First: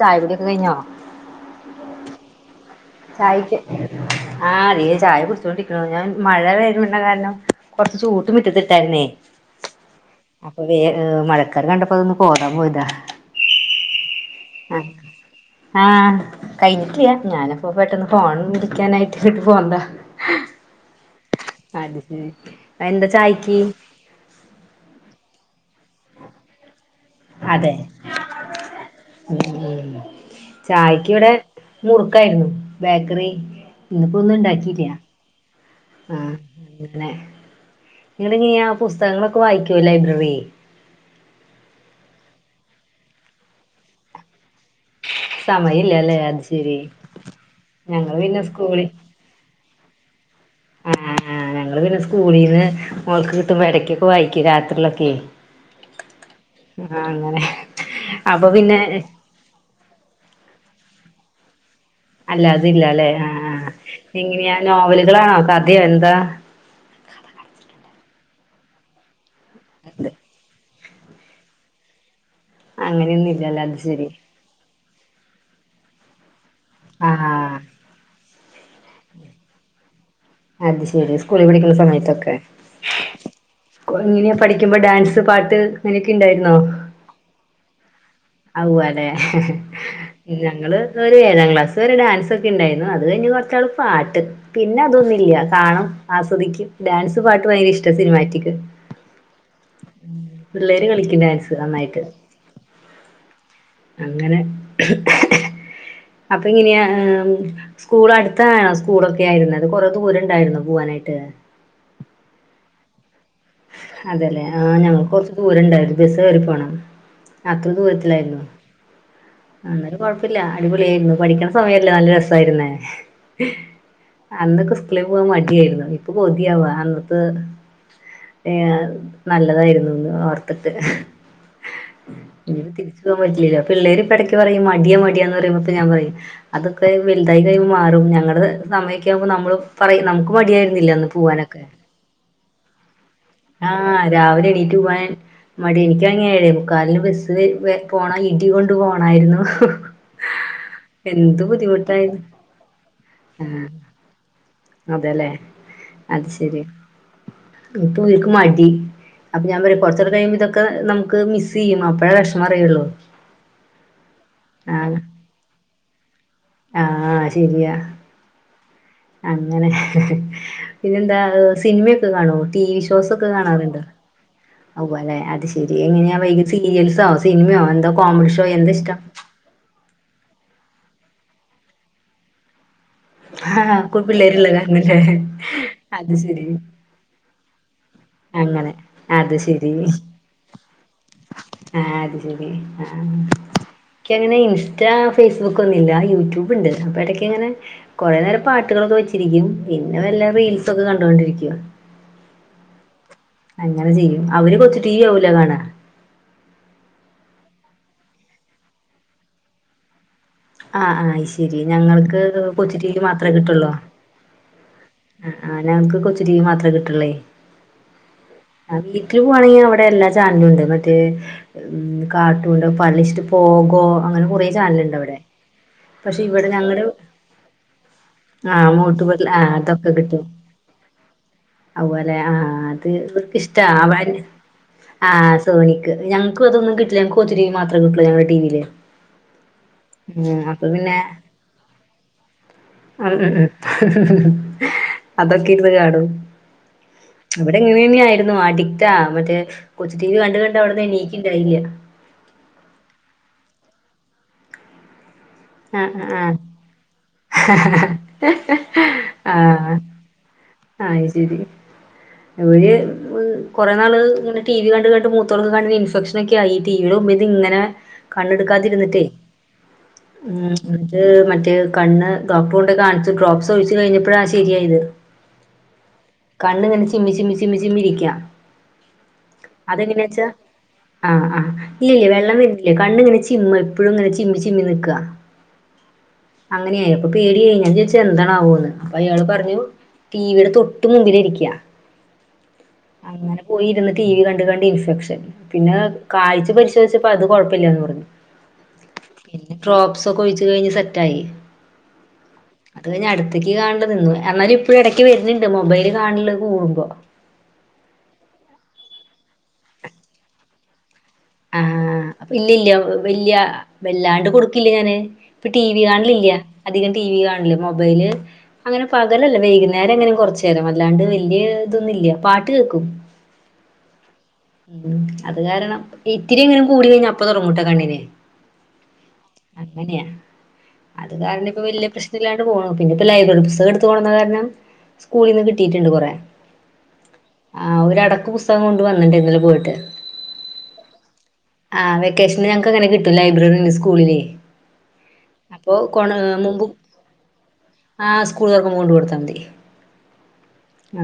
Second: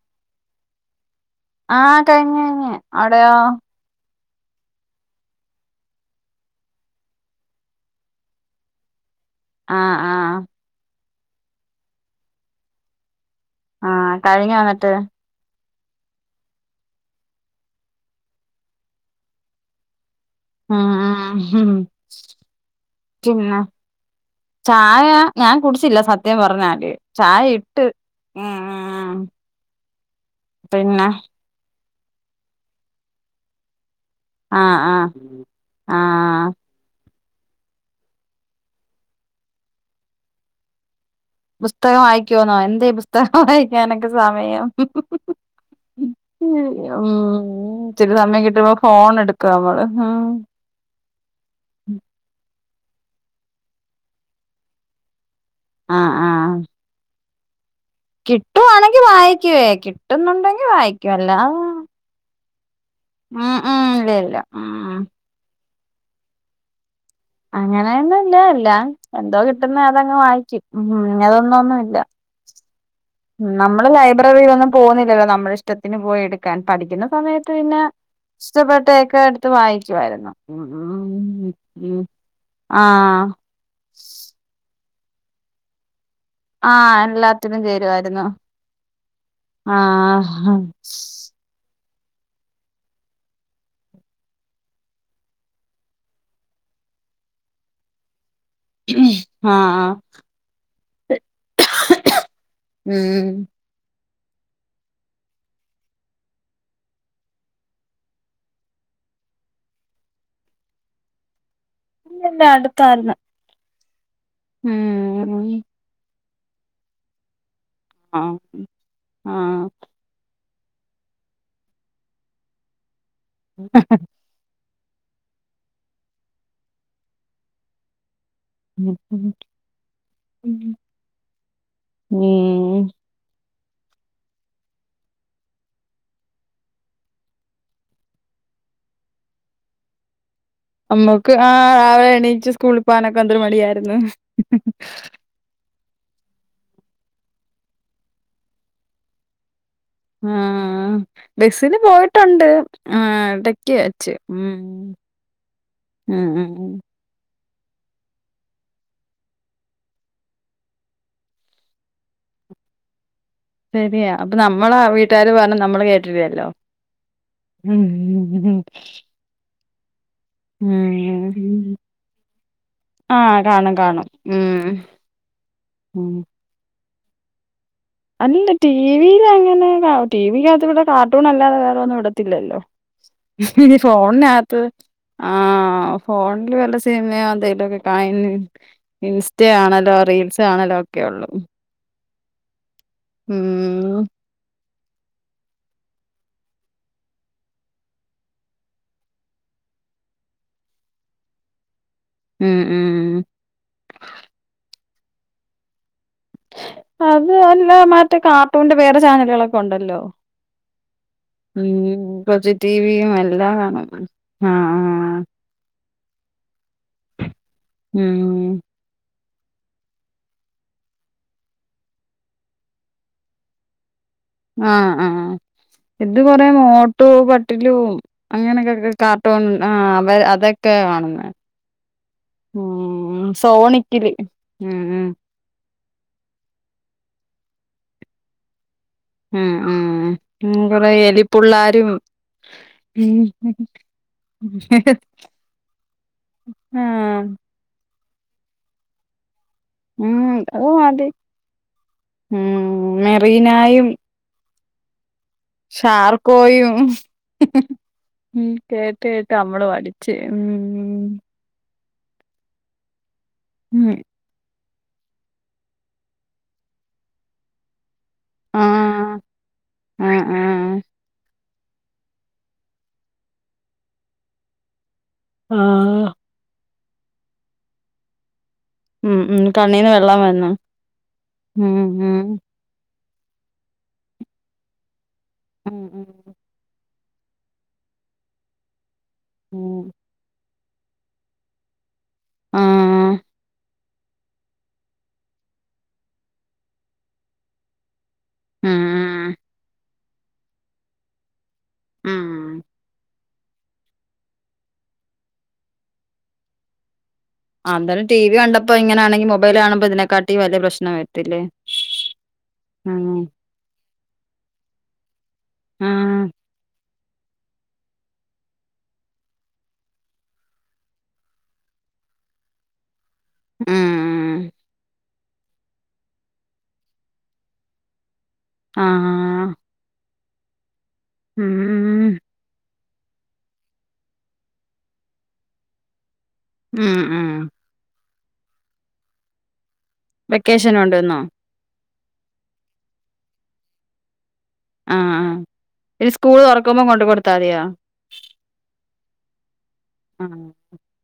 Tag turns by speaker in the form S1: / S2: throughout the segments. S1: ചായ കുടിയൊക്കെ കയിഞ്ഞോ
S2: ആഹ് കഴിഞ്ഞ് കഴിഞ്ഞ് അവിടെയോ
S1: ചായ്ക്ക് ആഹ് [unintelligible] ചായ കുടിച്ചോണ്ടിരിക്കണൊള്ളൂ ഞാൻ മഴ വരുന്നുണ്ട കാരണം കൊറച്ചു ചൂട്ടു മിറ്റത്തിട്ടായിരുന്നേ
S2: ആഹ് ആഹ്
S1: അപ്പൊ വേ മഴക്കാര് കണ്ടപ്പോ അതൊന്നും പോരാ പോയിതാ
S2: ആഹ് കഴിഞ്ഞോ എന്നിട്ട്
S1: ആഹ് കഴിഞ്ഞിട്ടില്ലാ ഞാന് അപ്പോ പെട്ടെന്ന് ഫോൺ വിളിക്കാനായിട്ട് പെട്ടന്ന് പോന്നതാ
S2: ആഹ് ആഹ്
S1: അത് ശരി എന്താ ചായക്ക്
S2: ചായ ഞാൻ കുടിച്ചില്ല സത്യം പറഞ്ഞാല് ചായ
S1: അതെ
S2: ഇട്ട്
S1: ഉം
S2: പിന്നെ
S1: ചായക്ക് ഇവിടെ മുറുക്കായിരുന്നു ബേക്കറി ഇന്നിപ്പോ ഒന്നും
S2: ആഹ്
S1: ഉണ്ടാക്കില്ല
S2: ആഹ്
S1: ആഹ് ങ്ങനെ നിങ്ങള് ഇനിയാ പുസ്തകങ്ങളൊക്കെ വായിക്കുവോ ലൈബ്രറി
S2: പുസ്തകം വായിക്കോന്നോ എന്തേ പുസ്തകം വായിക്കാനൊക്കെ സമയം
S1: സമയല്ലല്ലേ അത് ശരി
S2: ഉം ഇച്ചിരി
S1: ഞങ്ങള് പിന്നെ
S2: സമയം കിട്ടുമ്പോ
S1: സ്കൂളി
S2: ഫോൺ എടുക്ക ക്കാ നമ്മള്
S1: ആഹ് ഞങ്ങള് പിന്നെ സ്കൂളീന്ന് മോൾക്ക് കിട്ടുമ്പോ ഇടക്കൊക്കെ വായിക്കും രാത്രിക്കൊക്കേ
S2: ആഹ് ആഹ്
S1: ആഹ് അങ്ങനെ അപ്പൊ പിന്നെ
S2: കിട്ടുവാണെങ്കി വായിക്കുവേ കിട്ടുന്നുണ്ടെങ്കി വായിക്കും അല്ലാ
S1: അല്ല അതില്ല അല്ലെ ആഹ്
S2: ഉം ഇല്ല ഇല്ല
S1: എങ്ങനെയാ
S2: ഉം
S1: നോവലുകളാണോ സദ്യയോ എന്താ
S2: അങ്ങനെയൊന്നും ഇല്ല അല്ല എന്തോ കിട്ടുന്ന അതങ്ങ് വായിക്കും ഉ ഇ അതൊന്നും ഒന്നുമ ഇല്ല
S1: അങ്ങനെയൊന്നുംല്ലല്ലേ അത്
S2: നമ്മള്
S1: ശരി
S2: ലൈബ്രറിയിലൊന്നും പോകുന്നില്ലല്ലോ നമ്മള ഇഷ്ടത്തിന് പോയി എടുക്കാൻ പഠിക്കുന്ന
S1: ആ
S2: സമയത്ത് പിന്നെ ഇഷ്ടപ്പെട്ടേക്കെ എടുത്ത് വാായിക്കുവായിരുന്നു
S1: അത് ശെരി സ്കൂളിൽ പിടിക്കുന്ന സമയത്തൊക്കെ
S2: ആഹ്
S1: ഇങ്ങനെയാ പഠിക്കുമ്പോ ഡാൻസ് പാട്ട് അങ്ങനൊക്കെ ഉണ്ടായിരുന്നോ
S2: ആ എല്ലാത്തിനും ചേരുവായിരുന്നു
S1: അ അല്ലെ
S2: ആഹ്
S1: ഞങ്ങള് ഒരു ഏഴാം ക്ലാസ് ഇ ഒരു ഡാൻസ ഒക്കെ ഉണ്ടായിരുന്നു അത് കഴിഞ് കുറച്ചു നാള് പാട്ട് പിന്നെ അതൊന്നുമില്ല കാണും ആസ്വദിക്കും ഡാൻസ് പാട്ട് ഭയങ്കര ഇഷ്ട സിനിമാറ്റിക്
S2: ആഹ്
S1: പിള്ളേര് കളിക്കും ഡാൻസ് നന്നായിട്ട്
S2: ഉം
S1: അങ്ങനെ അപ്പൊ ഇങ്ങനെയാ സ്കൂൾ അടുത്താണോ സ്കൂളൊക്കെ ആയിരുന്നത് കൊറെ ദൂരം ഉണ്ടായിരുന്നു പോവാനായിട്ട്
S2: ഇല്ലല്ല അടുത്തായിരുന്ന്
S1: അതെല്ലേ ആ ഞങ്ങക്ക് കുറച്ച് ദൂരംണ്ടായിരുന്നു ബസ് കയറി പോണം അത്ര ദൂര
S2: ആഹ് ആഹ്
S1: അന്നേരം കുഴപ്പില്ല അടിപൊളിയ ആയിരുന്നു പഠിക്കണ സമയല്ലേ നല്ല രസായിരുന്നേ
S2: ഉ
S1: അന്നൊക്കെ സ്കൂളിൽ പോകവാൻ മടിയായിരുന്നു ഇപ്പൊ മതിയാവാ അന്നത്തെ നല്ലതായിരുന്നുന്ന് ഓർത്തിട്ട് ഇ
S2: ഉം
S1: തിരിച്ച ൻ പറ്റില്ല പ പിള്ളേര് ഇടക്ക് പറയും മടിയ മടിയ എന്ന് പറയുമ്പപ്പോ ഞാൻപറയും അതൊക്കെ വലുതായി കഴിയുമ്പോ മാറും ഞങ്ങളുടെ സമയൊക്കെകഴിയുമ്പോൾ നമ്മള് പറയും നമുക്ക് മടിയായി
S2: അമ്മക്ക് ആ രാവിലെ എണീച്ച് സ്കൂളിൽ പോവാനൊക്കെ എന്തരു മടിയായിരുന്നു
S1: ആഹ് രാവിലെ എണീറ്റ് പോവാൻ മടി എനിക്കങ്ങായി എഴേ മുക്കാലിന് ബസ്സ് പോണ ഇടി കൊണ്ട് പോണായിരുന്നു
S2: ആഹ
S1: എന്ത്
S2: ബസിന്
S1: ബുദ്ധിമുട്ടായിരുന്നു
S2: പോയിട്ടുണ്ട് ആ
S1: ആഹ്
S2: ഇടക്ക്വെച്ച് ഉ
S1: അതെല്ലേ അത് ശരി ഓല്ക് മടി അപ്പൊ ഞാൻ പറയാ കുറച്ചടെ കഴിയുമ്പോ ഇതക്കെ നമുക്ക് മിസ് ചെയ്യും അപ്പഴേ വിഷമം അറിയുള്ളൂ
S2: ശരിയാണ് അപ്പം നമ്മളാ
S1: ആഹ്
S2: വീട്ടുകാർ പറഞ്ഞാൽ നമ്മൾ കേട്ടില്ലല്ലോ
S1: ആഹ് ശരിയാ
S2: ഉം
S1: അങ്ങനെ പിന്നെ എന്താ
S2: ഉം
S1: സിനിമയൊക്കെ കാണോ ടി വി ഷോസ്
S2: ആ
S1: ഒക്കെ
S2: കാണും
S1: കാണാറുണ്ടോ
S2: കാണും ഉം
S1: ഓ അല്ലെ അത് ശെരി
S2: ഉം
S1: എങ്ങനെയാ വൈക സീരിയൽസോ സിനിമയോ എന്തോ
S2: അല്ല ടിവിയിൽ അങ്ങനെ ടിവിക്കകത്ത് ഇവിടെ കാർട്ടൂൺ അല്ലാതെ വേറെ ഒന്നും ഇടത്തില്ലല്ലോ ഇനി
S1: ആഹ് കു പിള്ളേരുള്ള
S2: ഫോണിനകത്ത്
S1: കാരണല്ലേ
S2: ആഹ്
S1: അത് ശരി
S2: ഫോണില് വല്ല സിനിമയോ എന്തെങ്കലുമൊക്കെ കാണലോ
S1: അങ്ങനെ അത്
S2: ഇൻസ്റ്റ
S1: ശരി
S2: കാണലോ റീൽസ് കാണലോ ഒക്കെ ഉള്ളൂ
S1: ആഹ് അത് ശരി ആഹ്
S2: ഉം
S1: എക്ക് അങ്ങനെ ഇൻസ്റ്റ ഫേസ്ബുക്ക് ഒന്നും ഇല്ല യൂട്യൂബ് ഉണ്ട് അപ്പൊ ഇടക്ക അങ്ങനെ കുറെേ നേരം പാട്ടുകളൊക്കെ വെച്ചിരിക്കും പിന്നെ വല്ല റീൽസ് ഒക്കെ കണ്ടുകൊണ്ടിരിക്കും
S2: ഉം ഉം ഉം
S1: അങ്ങനെ ചെയ്യും അവര് കൊച്ചി ടിവി ആവൂലെ കാണാ
S2: അത് അല്ല മറ്റേ കാർട്ടൂണിന്റെ വേറെ ചാനലുകളൊക്കെ ഉണ്ടല്ലോ
S1: ആഹ് ആഹ് അത് ശരി
S2: ഉം ഉം
S1: ഞങ്ങൾക്ക്
S2: കൊച്ച്
S1: കൊച്ചു ടി വി
S2: ടിവിയും
S1: മാത്രമേ
S2: എല്ലാം
S1: കിട്ടുള്ളൂ
S2: കാണും ആഹ്
S1: ആഹ് ഞങ്ങൾക്ക് കൊച്ചു ടിവി മാത്രേ കിട്ട്ള്ളേ
S2: ഉം ഉം
S1: വീട്ടിൽ പോകുവാണെങ്കിൽ അവിടെ എല്ലാ ചാനലും ഉണ്ട് മറ്റേ ഉം കാത്തുണ്ട് [unintelligible] പോഗ്ഗോ അങ്ങനെ കൊറേ ചാനല
S2: ആഹ്
S1: ഇണ്ട് അവിടെ
S2: ആഹ് ഇത്
S1: പക്ഷെ
S2: കൊറേ
S1: ഇവിടെ ഞങ്ങടെ
S2: മോട്ടു പത്ളൂ
S1: ആഹ്
S2: അങ്ങനൊക്കെ
S1: മോട്ടു പത്ലു
S2: കാർട്ടൂൺ ഇണ്ട് ആഹ് ഇവ അതൊക്കെ കാണുന്നേ
S1: അപോലെ ആഹ് അത് ഇവക്ക്ഷ്ടാ ആഹ്
S2: സോണിക്കില് ഉം ഉം
S1: ആഹ് സോണിക്ക് ഞങ്ങക്ക് അതൊന്നും കിട്ടില്ല നങ്ങക്ക് കൊച്ചു ടിവി മാത്രം കിട്ടുള്ളു ഞങ്ങളെ ടീവീല്
S2: ഉം ഉം കൊറെ എലിപ്പുള്ളാരും
S1: അതൊക്കെ ഇരുന്ന് കാണും
S2: ആ
S1: ഇവിടെങ്ങനന്നേ ആയിരുന്നു. അഡിക്റ്റാ. മറ്റേ കൊച്ചു ടി വി
S2: ഉം
S1: കണ്ട്
S2: അത്
S1: കണ്ട് അവിടന്ന്
S2: മതി
S1: എണീക്ക്ണ്ടായില്ല
S2: ഉം മെറീനായും
S1: ആഹ് ആഹ്
S2: ഷാർക്കോയും ഉം കേട്ട് കേട്ട് നമ്മള് പഠി ച്ച് ഉം..
S1: ആയ്ശരി ഇവര് കൊറെ
S2: ഉം
S1: നാള് ഇങ്ങനെ ടി വി കണ്ട് കണ്ട് മുത്തോൾക്കു കണ്ണിൽ ഇൻഫെക്ഷനൊക്കെ ആയി ടീവിടെ മുമ്പിതിങ്ങനെ
S2: ആ
S1: കണ്ണെടുക്കാതിരുന്നിട്ടേ
S2: ആ ആ
S1: ഉം ന്നിട്ട് മറ്റേ കണ്ണ് ഡോക്ടറെ കൊണ്ട് കാണിച്ചു ഡ്രോപ്സ് ഒഴിച്ച്കഴിഞ്ഞപ്പഴാ ശരിയായത്
S2: ആഹ്
S1: കണ്ണ്ങ്ങനെ ചിമ്മി ചിമ്മി ചിമ്മിചിമ്മി രിക്ക്യാ
S2: ഉം ഉം കണ്ണീന്ന് വെള്ളം
S1: അതെങ്ങനേച്ചാ
S2: വന്നു
S1: ആഹ് ആഹ്
S2: ഉം
S1: ഇല്ലല്ല
S2: ഉം
S1: വെള്ളം വര്ന്നി ല്ല കണ്ണ്ങ്ങനെ ചിമ്മ എപ്പഴുംങ്ങനെ ചിമ്മി ചിമ്മി നിക്ക
S2: ഉം ഉം
S1: അങ്ങനെയായി അപ്പൊ പേടിയായി ഞാൻ ചോദിച് എന്താണാവോന്ന് അപ്പൊ അയാൾ പറഞ്ഞു
S2: ഉം
S1: ടീവി ടെ തൊട്ട് മുമ്പില് ഇരിക്യാ
S2: ആഹ്
S1: അങ്ങനെ പോയിരുന്ന് ടീ വി കണ്ട് കണ്ട് ഇൻഫെക്ഷൻ. പിന്നെ കാഴ്ച്ച പരിശോധിച്ചപ്പോ അത് കൊഴപ്പല്ലന്ന് പറഞ്ഞു
S2: ഉം
S1: പിന്നെ ഡ്രോപ്പ്സൊക്കെ ഒഴിച്ച് കഴിഞ്ഞ് സെറ്റായി.
S2: ഉം
S1: അത് കഴിഞ് അടു ത്തക്ക് കാണല് നിന്ന്. എന്നാലും ഇപ്പോ എടക്ക് വരുന്നുണ്ട് മൊബൈല് കാണല് കൂടുമ്പോ
S2: ആഹ് എന്തായാലും ടി വി കണ്ടപ്പോ ഇങ്ങനൊണെങ്കി മൊബൈൽ കാണുമ്പോ ഇതിനെക്കാട്ടീ വലിയ പ്രശ്ന വരും
S1: ആഹ് ഇല്ലല്ല വല്യ വല്ലാണ്ട് കൊടുക്കില്യ ഞാന് ഇപ്പൊ ടി വി
S2: ആഹ്
S1: കാണലില്യ. അധികം ടി വി കാണില്യ. മൊബൈല് അങ്ങനെ പകലല്ല. വൈകുന്നേരം ങ്ങനെ കൊർച്ചേരം. അല്ലാണ്ട് വല്യ തൊന്നുല്യ. പാട്ട് കേക്കും
S2: ഉം
S1: ഉം അത് കാരണം ഇത്തിരി എങ്ങാനും കൂടി കഴിഞ്ഞാ അപ്പ തൊടങ്ങുട്ടോ കണ്ണിന്
S2: ആആഹ്
S1: അങ്ങനെയ. അത് കാരണം ഇപ്പോ വല്യ പ്രശ് നല്ലാണ്ട് പോണു. പിന്നെപ്പോ ലൈബ്രറി പുസ്തകം എടുത്ത് കൊടുന്ന കാരണം സ്കൂൾന്ന് കിട്ടിട്ടുണ്ട് കൊറെ
S2: ഉം ഉം
S1: ആഹ്‌ ഒരടക്ക് പുസ്തകം കൊണ്ട് വന്നിണ്ട് ന്നലെ പോയിട്ട്
S2: വെക്കേഷൻ ഉണ്ടെന്നോ
S1: ആഹ്‌ വെക്കേഷന് ഞങ്ങക്കങ്ങനെ കിട്ടും. ലൈബ്രറിന്ന് സ്കൂളിലെ
S2: ആഹ് ആഹ്
S1: അപ്പൊ കൊണ
S2: ഇനി സ്കൂൾ
S1: മുമ്പ്
S2: തുറക്കുമ്പോ കൊണ്ട് കൊടുത്താ മതിയോ
S1: ആഹ്‌ സ്കൂള് തൊറക്കുമ്പോ കൊണ്ട് കൊടുത്താ മതി
S2: ആഹ്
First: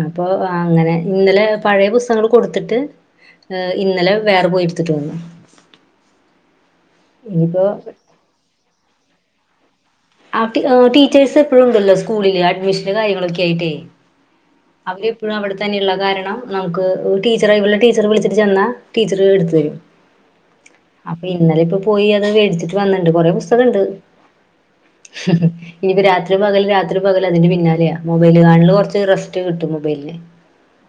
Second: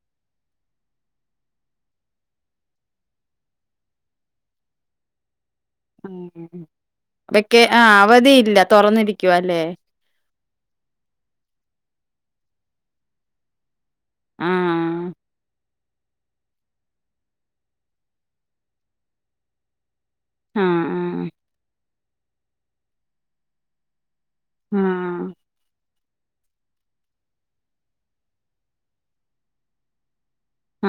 S1: അപ്പൊ അങ്ങനെ, ഇന്നലെ പഴേ പുസ്തകങ്ങൾ കൊടുത്തിട്ട് ഏഹ്‌ ഇന്നലെ വേറെ പോയിട്ത്ത്ട്ട് വന്നു
S2: ഉം ഉം ഉം വെക്കേ
S1: ഇനിയിപ്പോ
S2: ആ അവധിയില്ല തൊറന്നിരിക്കുവല്ലേ
S1: ആ ടീ ഓഹ്‌ ടീച്ചേഴ്സെപ്പഴും ഉണ്ടല്ലോ സ്കൂളി, ല് അഡ്മിഷന്റെ കാര്യങ്ങളൊക്കെ ആയിട്ടേയ്
S2: ആഹ്
S1: അവരെപ്പഴും അവടെ തന്നെയുള്ള കാരണം നമുക്ക് ടീച്ചറേ ഇവളെ ടീച്ചറെ വിളിച്ചിട്ട് ചെന്നാ ടീച്ചറ് എടുത്ത് തരും
S2: ആഹ്
S1: അപ്പൊ ഇന്നലെപ്പൊ പോയി അത് വേടിച്ചിട്ട് വന്നിണ്ട്. കൊറേ പുസ്തകണ്ട് ഹ്
S2: ആഹ്
S1: ഉം ഇനിയിപ്പൊ രാത്രി പകല് രാത്രി പകൽ അതിന്റെ പിന്നാലെയ മൊബൈൽ കാണലിനു കുറച്ച് റസ്റ്റ് കിട്ടും മൊബൈലിന്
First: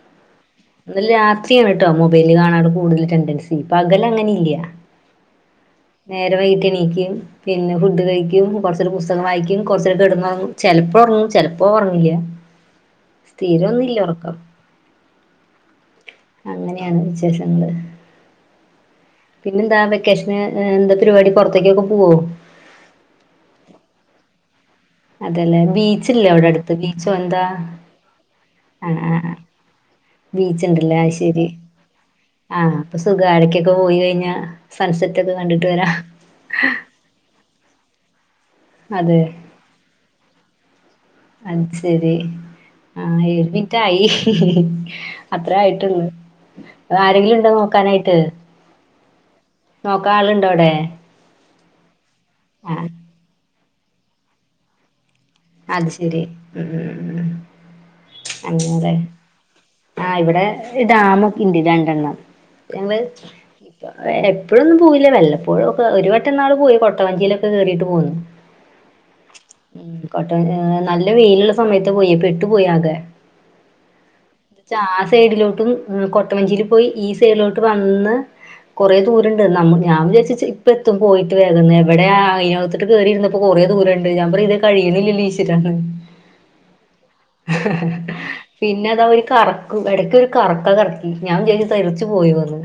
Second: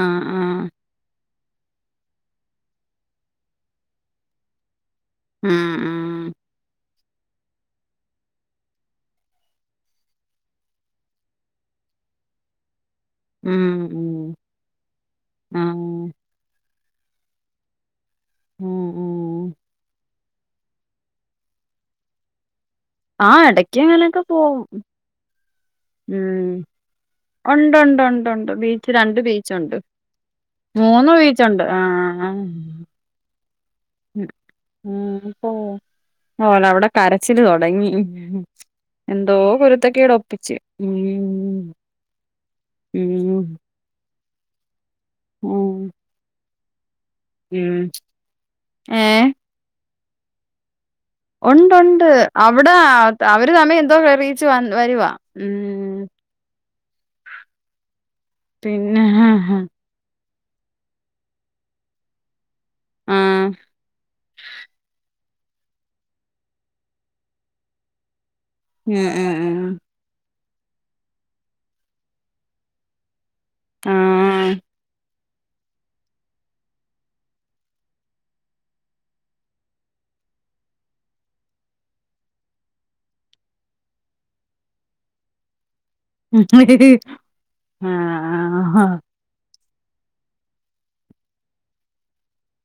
S2: ആഹ്‌ ആഹ്‌
S1: ന്നൽ രാത്രിയാണ്ട്ടോ മൊബൈല് കാണാള്ള കൂടുതൽ ടെൻഡൻസി പകലങ്ങനെ ഇല്ല
S2: ഉം ഉം
S1: നേരെ വൈകിട്ട് എണീക്കും പിന്നെ ഫുഡ് കഴിക്കും. കൊർച്ചരം പുസ്തകം വായിക്കും കൊർച്ചരം കെടന്നൊർങ്ങും ചെലപ്പോ ഒർങ്ങും ചെലപ്പോ ഒർങ്ങില്ല.
S2: ഉം
S1: സ്ഥിരം
S2: ഉം
S1: ഒന്നില്ല
S2: ഉം
S1: ഒർക്കം.
S2: ആഹ്
S1: അങ്ങനെയാണ് വിശേഷങ്ങൾ.
S2: ഉം ഉം
S1: പിന്നെന്താ വെ ക്കേഷൻ എന്താ പരിപാടി പോർത്തേക്കൊക്കെ പോവോ?
S2: ആഹ് എടയ്ക്ക് ഇങ്ങനെക്കെ പോവും.
S1: അതല്ലേ ബീച്ചില്ലേ അവിടെ
S2: ഉം
S1: അടുത്ത് ബീച്ചോ എന്താ
S2: ഉണ്ട് ഉണ്ട് ഉണ്ട് ഉണ്ട്
S1: ആ
S2: ബീച്ച്
S1: ആ
S2: രണ്ട് ബീച്ചുണ്ട്.
S1: ബീച്ച് ഉണ്ടല്ലേ
S2: മൂന്ന് ബീച്ചുണ്ട് ആഹ്
S1: സുഖാണ് എടക്കൊക്കെ പോയികഴിഞ്ഞാ
S2: ഉം
S1: സൺസെറ്റൊക്കെ കണ്ടിട്ട്
S2: പോവും
S1: വരാ.
S2: ഓലെ അവിടെ കരച്ചില് തൊടങ്ങി.
S1: അതെ
S2: എന്തോ കുരുത്തക്കേട് ഒപ്പിച്ച് ഉം
S1: അത് ആഹ്
S2: ഉം
S1: എര് വി റ്റായി അത്ര
S2: ഉം
S1: ആയിട്ടുള്ള് ആരെങ്കിലും ടെ
S2: ഉം
S1: നോക്കാനായിട്ട്
S2: ഏഹ്
S1: നോക്കാ ആള്ണ്ട അഒടെ?
S2: ഉണ്ട് ഉണ്ട് അവടെ ആഹ് അവര് തമ്മി എന്തോ എറിയിച്ചു വ വരുവാ.
S1: അഹ്
S2: ഉം
S1: ശരി ഉം അങ്ങതെ
S2: പിന്നെ ആഹ്
S1: ആഹ് ഇവടെ ഡാം ഒക്കെ ഇണ്ട് രണ്ടണ്ണം. ഞങ്ങള് ഇപ്പ എപ്പഴൊന്നും പോവില്ല വല്ലപ്പ പ്പോഴൊക്കെ ഒരു വട്ടം ന്നാൾ പോയി കൊട്ട വഞ്ചിയിലൊക്കെ കേറീട്ട് പോന്ന്.
S2: ഞ്ഞ ഹേ ഹേ ഹ്
S1: കൊട്ട വഞ്ചി ഹ് നല്ല വെയില്ള്ള സമയത്ത് പോയി പെട്ടുപോയി ആകെ. ചാസ് സൈഡിലോട്ടും ഹ് കൊട്ടവഞ്ചിയിൽ പോയി ഈ സൈഡിലോട്ട് വന്ന് കൊറേ ദൂരണ്ട് നമ്മ ഞാൻ വിചാര്ച്ച് ഇപ്പ എത്തും പോയിട്ട് വേകം ന്ന് എവടെ ആയിനകത്ത് ന്ന്ട്ട് കേറിര്ന്നപ്പോ കൊറേ ദൂരണ്ട് ഞാൻ പറിം ഇത് കഴ്യ്ന്നില്ലല്ലേ ഈശ്വരാന്ന്.
S2: ഉം ആഹ്
S1: പിന്നെ
S2: ആഹ്
S1: അതാ ഒരു കറ ക്കും എടക്ക് ഒരു കറക്കം കറക്കി ഞാൻ കെര് തെറിച്ചു പോയോന്ന്.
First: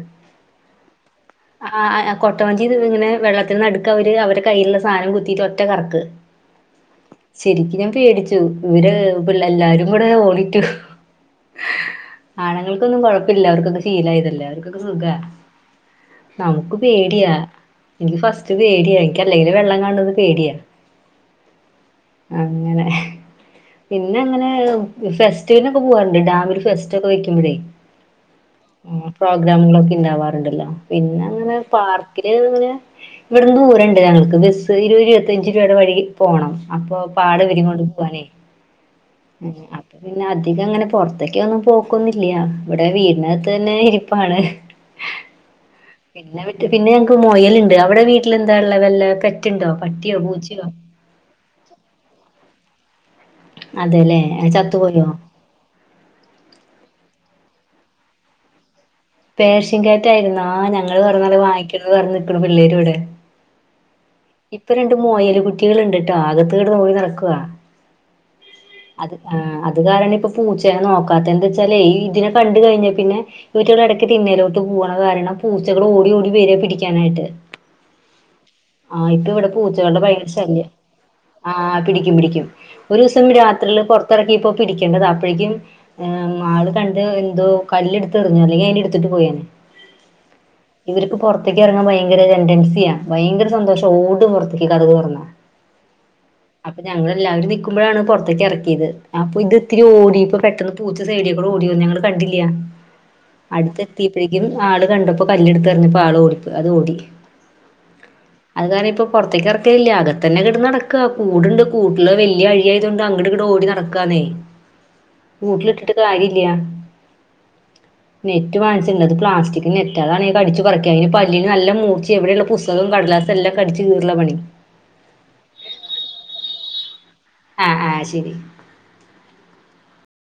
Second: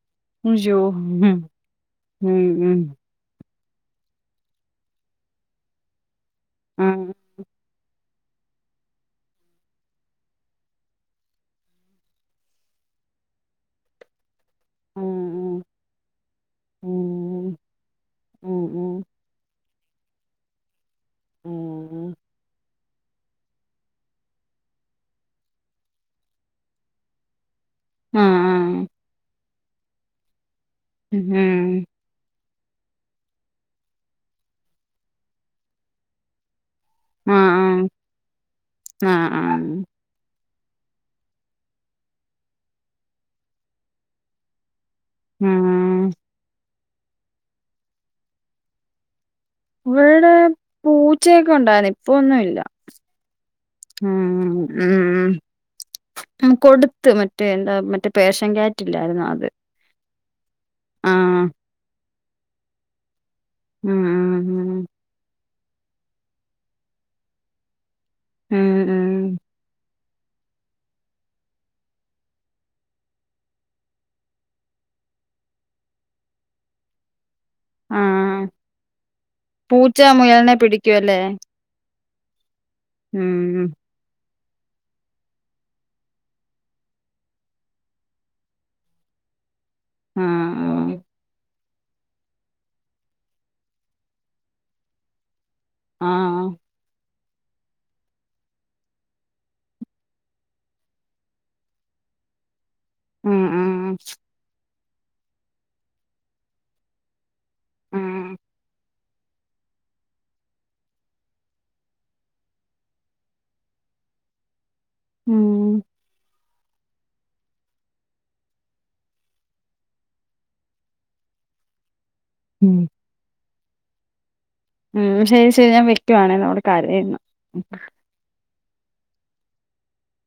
S2: അയ്യോ
S1: അഹ് ആഹ്
S2: ഉം
S1: കൊട്ടവഞ്ചിത്
S2: ഉം
S1: ഇങ്ങനെ വെള്ളത്തിന്നട്ക്ക് അവര് അവര കയ്യിലുള്ള സാനം കുത്തിയിട്ട് ഒറ്റ കറക്ക്.
S2: ആഹ്
S1: ശരിക്ക് ഞാൻ പേടിച്ചു ഇവര് പിള്ള എല്ലാരും കൂടെ ഓളിട്ടു. ആണുങ്ങൾക്കൊന്നും കൊഴപ്പല്ല അവർക്കൊക്കെ ശീലം ആയതല്ലേ അവർക്കൊക്കെ സുഖ.
S2: ആഹ് ആഹ്
S1: നമുക്ക് പേട്യാ എനിക്ക് ഫസ്റ്റ് പേടിയായി നിക്ക് അല്ലെങ്കിലും വെള്ളം കാണുന്നത് പേട്യാ.
S2: ഉം ഉം
S1: അങ്ങനെ പിന്നെ അങ്ങനെ ഫെസ്റ്റിവൽ ഒക്കെ പോവാറുണ്ട് ഡാമിൽ ഫെസ്റ്റ് ഒക്കെ വെക്കുമ്പഴേ.
S2: ആഹ് ആഹ് ആഹ് ആഹ്
S1: ഉം പ്രോഗ്രാമുകളൊക്കെ ഇണ്ടാവാറ്ണ്ടല്ലോ പിന്നെ അങ്ങനെ പാർ കിന്നെ അഹ് ങ്ങനെ ഇവട്ന്ന് ദൂരണ്ട് ഞങ്ങൾക്ക് ബസ്സ് ഇരുപ ഇരുപത്തഞ്ച് രൂപയുടെ വഴി പോണം. അപ്പൊ പാട്
S2: ആഹ്
S1: വിരി കൊണ്ട് പോവാനേ
S2: ആഹ് ആഹ്
S1: [unintelligible] അപ്പ്. പിന്നെ അധികം അങ്ങനെ പൊർത്തേക്ക ഒന്നും പോക്കൊന്നില്ല ഇവടെ വീടിനകത്ത് തന്നെ ഇരിപ്പാണ്.
S2: ന്ന
S1: പിന്നെ വിട്ട് പിന്നെ ഞങ്ങക്ക് മൊയൽണ്ട്. അവടെ വീട്ടിൽ ന്താ ള്ളെ വല്ല പെറ്റ്ണ്ടോ പട്ടിയോ പൂച്ചയോ?
S2: ച്ചയക്കെ ഉണ്ടായിന്ന് ഇപ്പൊന്നുല്ല
S1: അതെല്ലേ
S2: ഉം
S1: ചത്തുപോയോ
S2: ഉം മ് കൊട്ത്ത് മറ്റേ എന്താ മറ്റേ പേഷം കേറ്റില്ലായിരുന്നോ അത്.
S1: ങ്കേറ്റ ആയിര്ന്നോ ഞങ്ങള് [unintelligible]
S2: ആഹ്
S1: വാങ്ങിക്കണന്ന് പർഞ്ഞ നിക്ക്ണ പിള്ളേര് ഇവടെ.
S2: ആഹ്
S1: ഇപ്പ രണ്ട് മോയൽ കുട്ട്യൾ ണ്ട്ട്ടോ ആകത്ത്കട്ന്ന് [unintelligible] നട്ക്കുവ.
S2: ഉം ഉം
S1: അഹ് ആഹ് അത് കാരണം ഇപ്പ പൂച്ചെനെ നോക്കാത്ത എന്താ ച്ചാല് ഈ ഇതിനെ കണ്ട് കഴിഞ്ഞാൽ പിന്നെ ഇവറ്റടെ എടക്ക് തിന്നലോട്ട് പോവണ കാരണം പൂച്ചകൾ ഓടി ഓടി വരെ പിടിക്കാനായിട്ട്.
S2: ആഹ്
S1: ആഹ് ഇപ്പ ഇവിടെ പൂച്ചകളുടെ
S2: പൂച്ച
S1: ഭയങ്കര
S2: മുയലിനെ
S1: ശല്യ
S2: പിടിക്കുവല്ലേ
S1: ആഹ് പിടിക്കും പിടിക്കും ഒരു ദിവസം
S2: ഉം
S1: രാത്രിയില് ഇത്തിറക്കി ഇപ്പോ പിടിക്കെണ്ടത് അപ്പോഴേക്കും് ആള് കണ്ട് എന്തോ കല്ലടുത്ത്റിഞ്ഞോ അല്ലെങ്കിൽ അതിടു ത്തിട്ട് പോയാണ്
S2: ആഹ്
S1: ഇവർക്ക് പുറത്തേക്ക് ഇറങ്ങാൻ ഭയങ്കര ടെന്റൻസിയാ ഭയങ്കര സന്തോഷം ഓടും പുറത്തേക്ക് കടക്റ
S2: ആഹ് ആഹ്
S1: അപ്പൊ ഞങ്ങള് എല്ലാവർ നിക്കുമ്പോഴാണ് പുറത്തേക്ക് ഇറക്കിയത് അപ്പൊ ഇത്ത്തിരി ഓടിപ്പോ പെട്ട പൂച്ച സൈഡിയൊക്കൂ ഓടി ഞങ്ങള് കണ്ടില്ല
S2: ഉം ഉം
S1: അടുത്തെത്തിയപ്പോഴേക്കും ആള് കണ്ടപ്പോ കല്ല് എടുത്ത്റിഞ്ഞപ്പോ ആള് ഓടി് അത് ഓടി
S2: ഉം
S1: അത് കാര ഇപ്പൊ പുറത്തേക്ക് ഇറക്കല്ലേ അകത്തന്നെ ഇട നടക്ക കൂടുണ്ട് കൂട്ടില് വല്ല്യ അഴിയ ആയതുകൊണ്ട് അങ്ങട്ട ഇട്ട് ഓടി നടക്കാന്നെ
S2: ഉം
S1: കൂട്ടിലിട്ടിട്ട് കാര്യല്ല നെറ്റ് മാച്ചിണ്ടത് പ്ലാസ്റ്റിക്ക് നെറ്റ അതണെ കടിച്ച് പറക്ക അതി പല്ലിന് നല്ല മൂറിച്ച എവിടെയ
S2: ഉം
S1: പുസ്തകം കടലാസം എല്ലാം കടിച്ച് കീറല പണി
S2: ഉം ശരി ശരി ഞാൻ വെക്കുവാണേ അവള് കരയ്ന്ന്
S1: ആഹ് ആഹ് ശരി